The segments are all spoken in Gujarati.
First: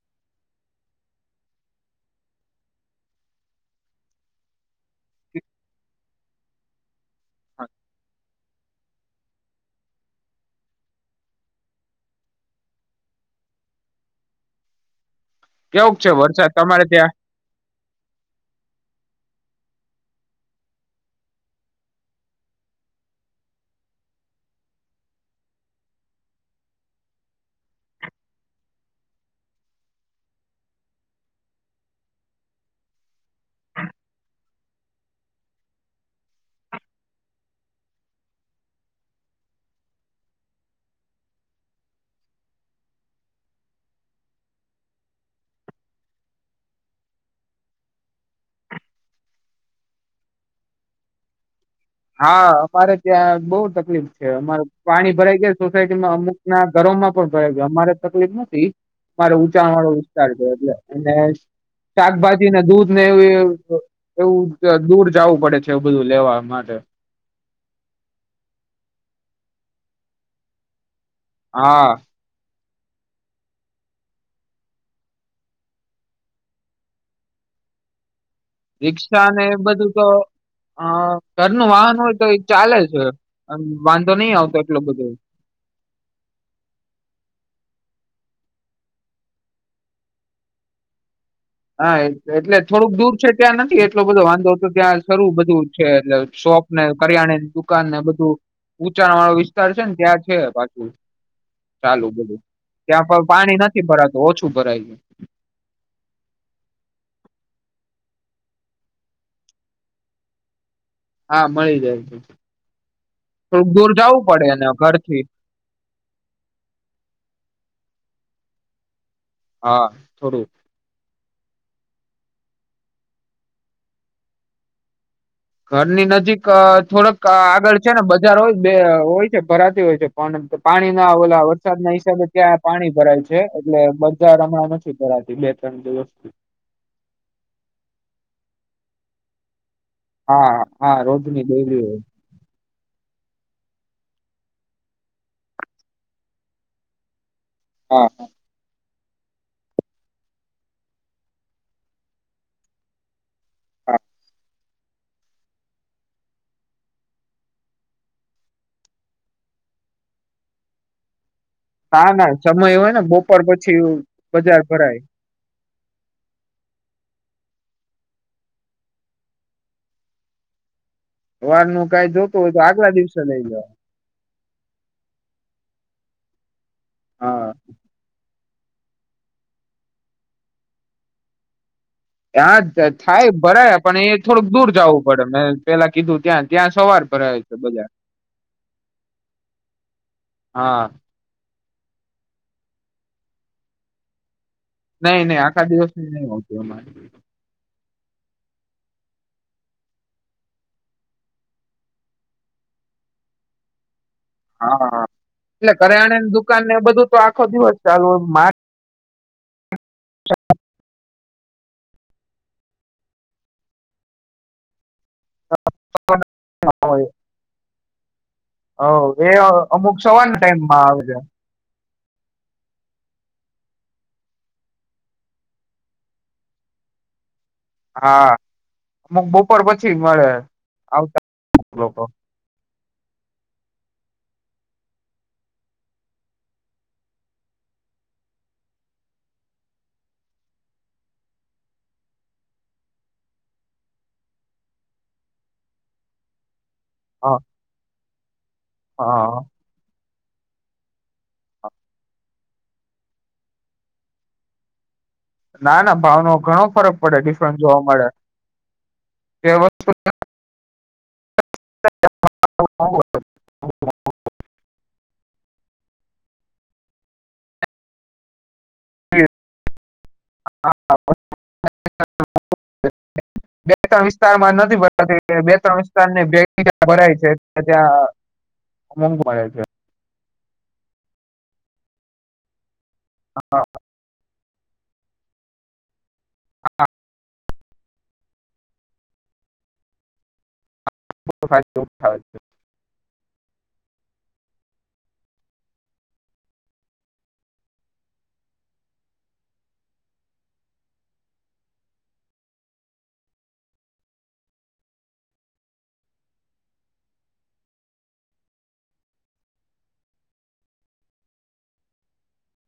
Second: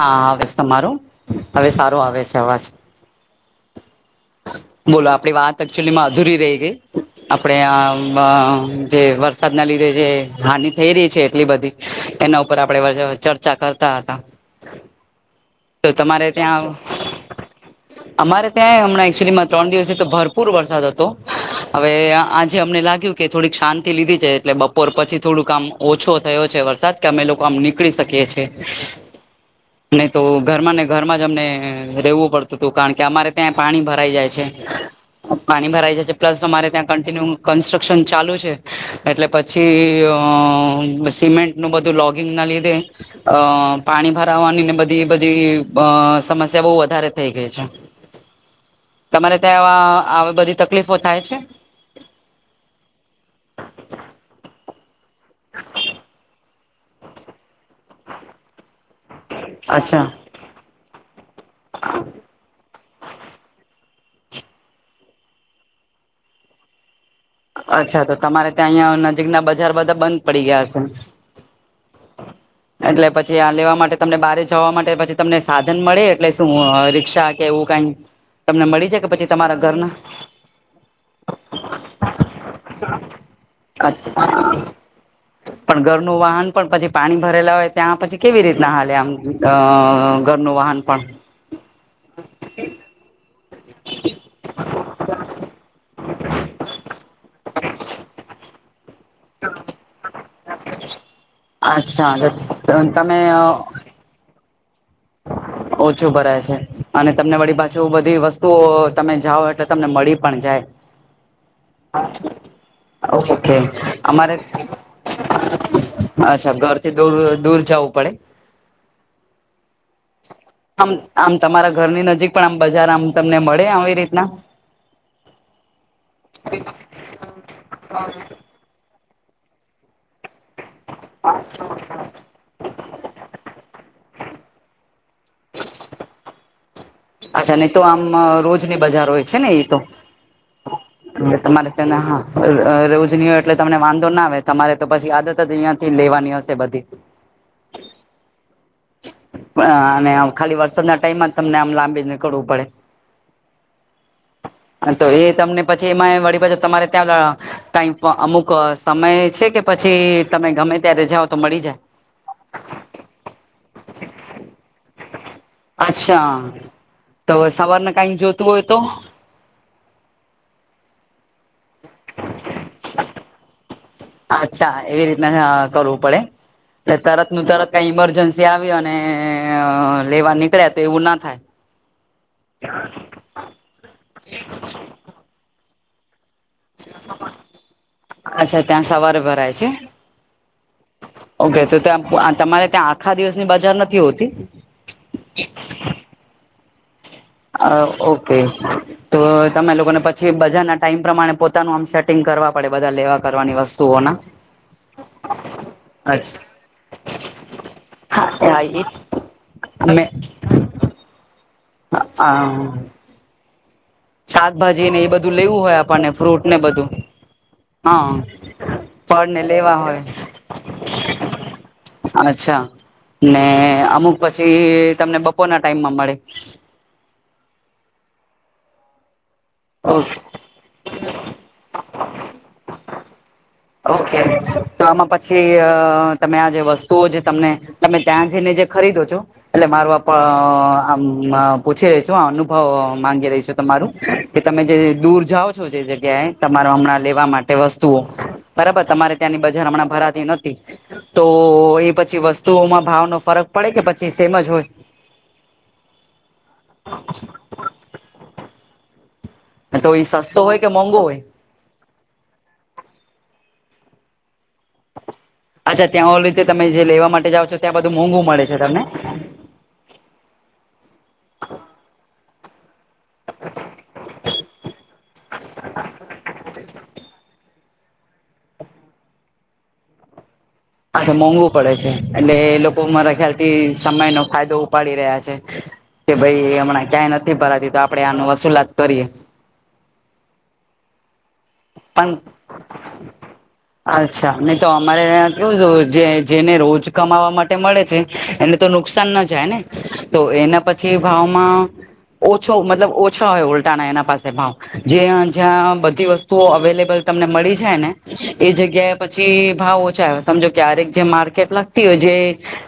હા આવે તમારું હવે સારું આવે છે અવાજ. બોલો આપડી વાત એકચુલીધુરી રહી ગઈ. આપડે આ જે વરસાદ ના લીધે જે હાનિ થઈ રહી છે એટલી બધી. એના ઉપર આપડે ચર્ચા કરતા હતા તો કેવુંક છે તમારે વરસાદ ત્યાં આવ, તમારે ત્યાં? અમારે ત્યાં હમણાં એકચુલીમાં ત્રણ દિવસે તો ભરપૂર વરસાદ હતો. હવે આજે અમને લાગ્યું કે થોડીક શાંતિ લીધી છે એટલે બપોર પછી થોડુંક કામ ઓછો થયો છે વરસાદ કે અમે લોકો આમ નીકળી શકીએ છીએ નહી તો ઘરમાં ને ઘરમાં જ અમને રહેવું પડતું હતું કારણ કે અમારે ત્યાં પાણી ભરાઈ જાય છે. પાણી ભરાઈ જાય છે પ્લસ તમારે ત્યાં કન્ટિન્યુ કન્સ્ટ્રક્શન ચાલુ છે એટલે પછી પછી સિમેન્ટ નું બધું લોગિંગ ના લીધે અ પાણી ભ ની બધી બધી અ સમસ્યા બહ વધારે થઈ ગઈ છે. તમારે ત્યાં આવી બધી તકલીફો થાય છે. હા અમારે ત્યાં બઉુ તકલીફ છે અમારે પાણી ભરાઈ ગયા સોસાયટીમાં અમુક ના ઘરોમાં પણ ભયો ગ અમારે તકલીફ નથી મારે ંચાણ વાળો અચ્છા વિસ્તાર છે એટલે અને શાકભાજીને દૂધ ને એ એવું દૂર જવું પડે છે એવું બધું લેવા માટે અચ્છા તો તમારે ત્યાં અહં નજીક ના બજાર બધા બંધ પડી ગયા છે. હા હ એટલે પછી આ લેવા માટે તમને બારે જવા માટે પછી તમને સાધન મળે એટલે શું રી્ષા કે એવું કઈ [inaudible] જાય કે પછી રિક્ષા ને એ તમારા બધું તો ઘરના અ ઘર ન વાહન હોય તો એ ચાલે છે વાંધો નઈ આવતો એટલો બધો પણ ઘરનું વાહન પણ પછી પાણી ભરેલા હોય ત્યાં પછી કેવી રીતના હાલે આમ ઘરનું વાહન પણ હા એટલે થોડુંક દૂર છે ત્યાં નથી એટલો બધો વાંધો તો ત્યાં શારું બધું છે એટલે શોપ કરિયાણાની દુકાન ને બધું ઊંચાણ વાળો વિસ્તાર છે ને ત્યાં છે પાછું ચાલું અચ્છા બોલું ત્યાં તમે પણ પાણી નથી ભરાતું ઓછું ભરાય [inaudible] ઓછું ભરા છે અને તમને વળી પાછું એ બધી વસ્તુઓ તમે જાઓ એટલે તમને મળી પણ જાય. [inaudible] હા મળી જાય છે ઓકે થોડુંક દૂર જવું અમારે પડે ને ઘર થી અચ્છા ઘરથી દૂર દૂર જવું પડે હા થોડું, આમ આમ તમારા ઘરની નજીક પણ આમ બજાર આમ તમને મળે આવી રીતના ઘરની નજીક થોડક આગળ છે ને બજાર હોય બે હોય છે ભરાતી હોય છે. પણ પાણી ના આવેલા વરસાદ ના હિસાબે ત્યાં પાણી ભરાય છે. છે એટલે બજાર હમણાં નથી ભરાતી બે ત્રણ દ વસ્તુ અચ્છા નહી તો આમ રોજની બજાર હોય છે ને એ તો હા હા રોજની દેવી તમારે તેને હોય. હા રોજની હોય એટલે તમને વાંધો ના આવે તમારે તો પછી આદત જ અહિયાં થી લેવાની હશે બધી હા હા અને ખાલી વરસાદ ના ટાઈમમાં જ તમને આમ લાંબી જ નીકળવું પડે તો એ તમને પછી એમાં વળી પાછ તમારે ત્યાં લ ટાઈમ અમુક સમય છે કે પછી તમે ગમે ત્યારે જાઓ તો મળી જાય નાા ના સમય એ હોય ને બપોર પછી બજાર ભરાય અચ્છા તો સવારને કઈ જોતું હોય તો વાર નું કાઈ જોતું હોય તો આગલા દિવસે લઈ જવા અચ્છા એવી રીતના કરવું પડે તરત નું હા તરત કઈ ઇમરજન્સી આવ અને લેવા નીકળ્યા તો એવું ના થાય. ત્યાં જ થાય ભરાયા પણ એ થોડુંક દૂર જવું પડે મેં પેલા કીધું ત્યાં જ ત્યાં સવાર પર આવે છે બધા અચ્છા ત્યાં સવારે ભરાય છે હા ઓકે તો ત્યાં તમારે ત્યાં આખા દિવસની બજાર નથી હોતી. નહી નહી આખા દિવસની નહી હોતું અમારી હ ઓકે તો તમે લોકોને પછી બજારના ટાઈમ પ્રમાણે પોતાનું આમ સેટિંગ કરવા પડે બધા લેવા કરવાની વસ્તુ તોના હા હા એટલે કર્યાણેને દુકાનને બધું તો આખો દિવસ ચાલુય મા [unintelligible] અને [unintelligible] શાકભાજીને એ બધું લેવું હોય આપણને ફ્રૂટને બધું હા હ એ ફળ ને લેવા અમુક હોય સવાર ટાઈમમાં આવે છે. અચ્છા ને અમુક પછી તમને બપોરના ટાઈમમાં મળે. હા અમુક બો બપોર પછી ઓકે મળે આવતા લોકો ઓકે તો આમાં પછી તમે આ જે વસ્તુઓ જે તમને તમે ત્યાં જઈને જે ખરીદો છો એટલે મારુ પણ આ પૂછે [unintelligible] અનુભવ માંગી રહી છું તમારું કે તમે જે દૂર જાઓ છો જે જગ્યાએ તમારો હમણાં લેવા હા માટે વસ્તુઓ બરાબર તમારે ત્યાંની હા બજાર હમણાં ભરાતી નથી. તો એ પછી વસ્તુઓમાં ભાવનો ફરક પડે કે પછી સેમ જ હોય. ના ના ભાવનો ઘણો ફરક પડે ડિફરન્સ જોવા મળે તો એ સસ્તો હોય કે મોંઘો હોય [inaudible] અચ્છા ત્યાં [unintelligible] તમે જે લેવા માટે જાઓ છો ત્યાં બધું મોંઘું મળે છે તમને. [unintelligible] વિસ્તારમાં નથી બે ત્રણ વિસ્તારની [unintelligible] ભરાય છે ત્યાં મોંઘૂ મળે છે. અને મોંઘવું પડે છે એટલે એ લોકો મારા ખ્યાલથી હા, સમય નો ફાયદો ઊપાડી રહ્યા છે કે ભાઈ હમણાં ક્યાંય નથી ભરાતી તો આપડે આનું વસુલાત કરીએ ફાયદો પણ ઉઠાવે છે. [inaudible] અચ્છા ને તો અમારે કેવું છે જે જેને રોજ કમાવા માટે મળે છે. એને તો નુકસાન ન જાય ને તો એના પછી ભાવમાં ઓછો મતલબ ઓછા હોય ઉલટાના એના પાસે ભાવ જ્યાં જ્યાં બધી વસ્તુ અવેલેબલ તમને મળી જાય ને એ જગ્યાએ પછી ભાવ ઓછા આવે સમજો રિતે માર્કેટ લાગતી હોય છે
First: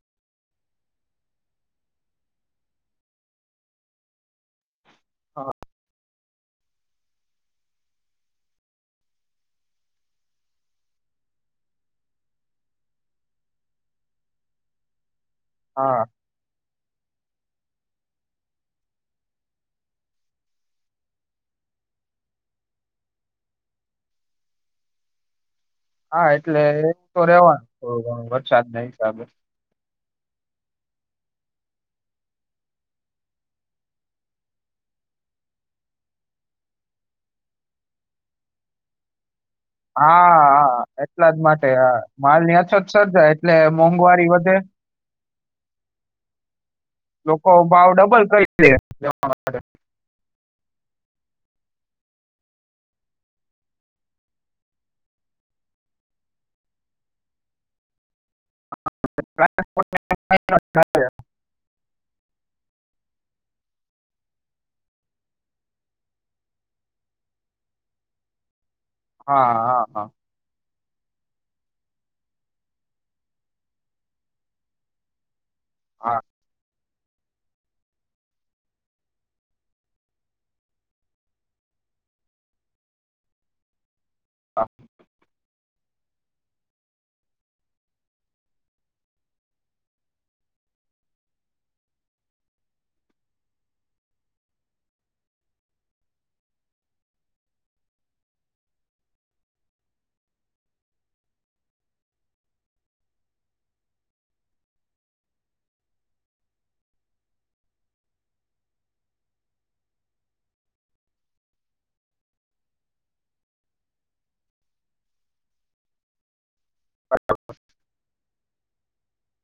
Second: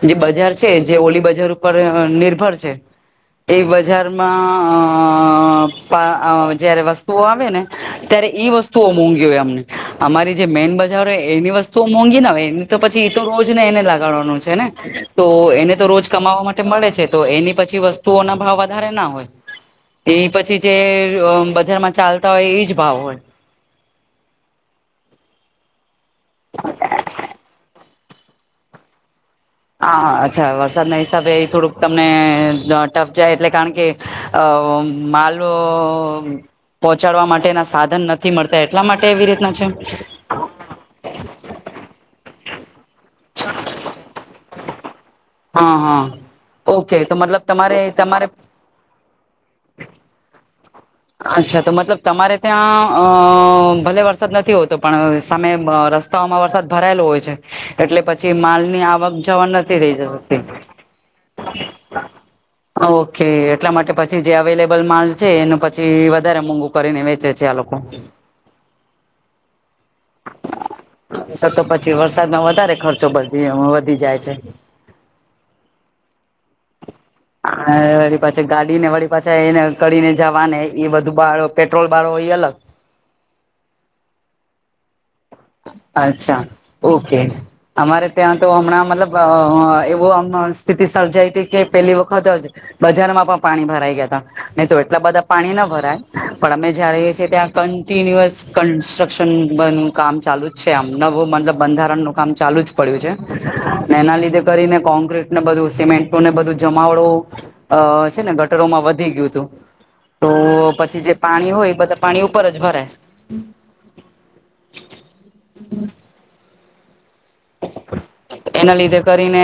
જે બજાર છે જે ઓલી બજાર ઉપર નિર્ભર છે. એ હા, બજારમાં અ જયારે વસ્તુઓ આવે ને ત્યારે ઈ વસ્તુઓ મોંઘી હોય અમને અમારી જે મેઈન બજાર હોય એની વસ્તુઓ મોંઘી ના હોય એ તો પછી એ તો રોજને એને લગાડવાનું છે ને તો એને તો હા રોજ કમાવા માટે મળે છે તો એની પછી વસ્તુઓ ના ભાવ વધારે ના હોય. એ પછી જે બજારમાં ચાલતા હોય એજ ભાવ હોય. હા એટલે એ તો રેવાનું વરસાદના હિસાબે. હા અચ્છા વરસાદના હિસાબે થોડુંક તમને ટફ જાય એટલે કારણ કે અ માલો પહોંચાડવા માટેના સાધન નથી મળતા એટલા માટે એવી રીતના છે હા હા એટલા જ માટે હા માલની અછત સર્જાય એટલે મોંઘવારી વધે હા હા ઓકે તો મતલબ લોકો તમારે ભાવ તમારે [unintelligible] અચ્છા તો મતલબ તમારે ત્યાં અ ભલે વરસાદ નથી હોતો પણ સામે રસ્ તો આમાં વરસાદ ભરાયેલો હોય છે. એટલે પછી માલ ની આવક જવન નથી થઈ શકતી. ઓકે એટલા માટે પછી જે અવેલેબલ માલ છે એનું પ પછી વધારે મોંઘુ કરીને વેચે છે. આ લોકો હા હા હા તો પછી વરસાદમાં વધારે ખર્ચો વધી જાય છે. [inaudible] હા વાળ પાછ ગાડી ને વાળી પાછા એને કરીને જવાને એ બધું બાળો પેટ્રોલ બાળો એ અલગ હા અચ્છા ઓકે! અમારે ત્યાં તો હમણાં મતલબ એવુંમ સ્થિતિ સર્જાઈ હતી કે પેલી વખત જ બજારમાં પણ પાણી ભરાઈ ગયા હતા નહી તો એટલા બધા પાણી ના ભરાય પણ અમે જ્યાં રહીએ છીએ ત્યાં કન્ટિન્યુઅસ કન્સ્ટ્રક્શન બન કામ ચાલુ જ છે આમ નવું મતલબ બંધારણનુ કામ ચાલુ જ પડ્યું છે એના લીધે કરીને કોક્રીટ ને બધું સિમેન્ટુંને બધું જમાવડું અ છે ને ગટરોમાં વધી ગયું હતું. તો પછી જે પાણી હોય બધા પાણી ઉપર જ ભરાય હમ એના લીધે કરીને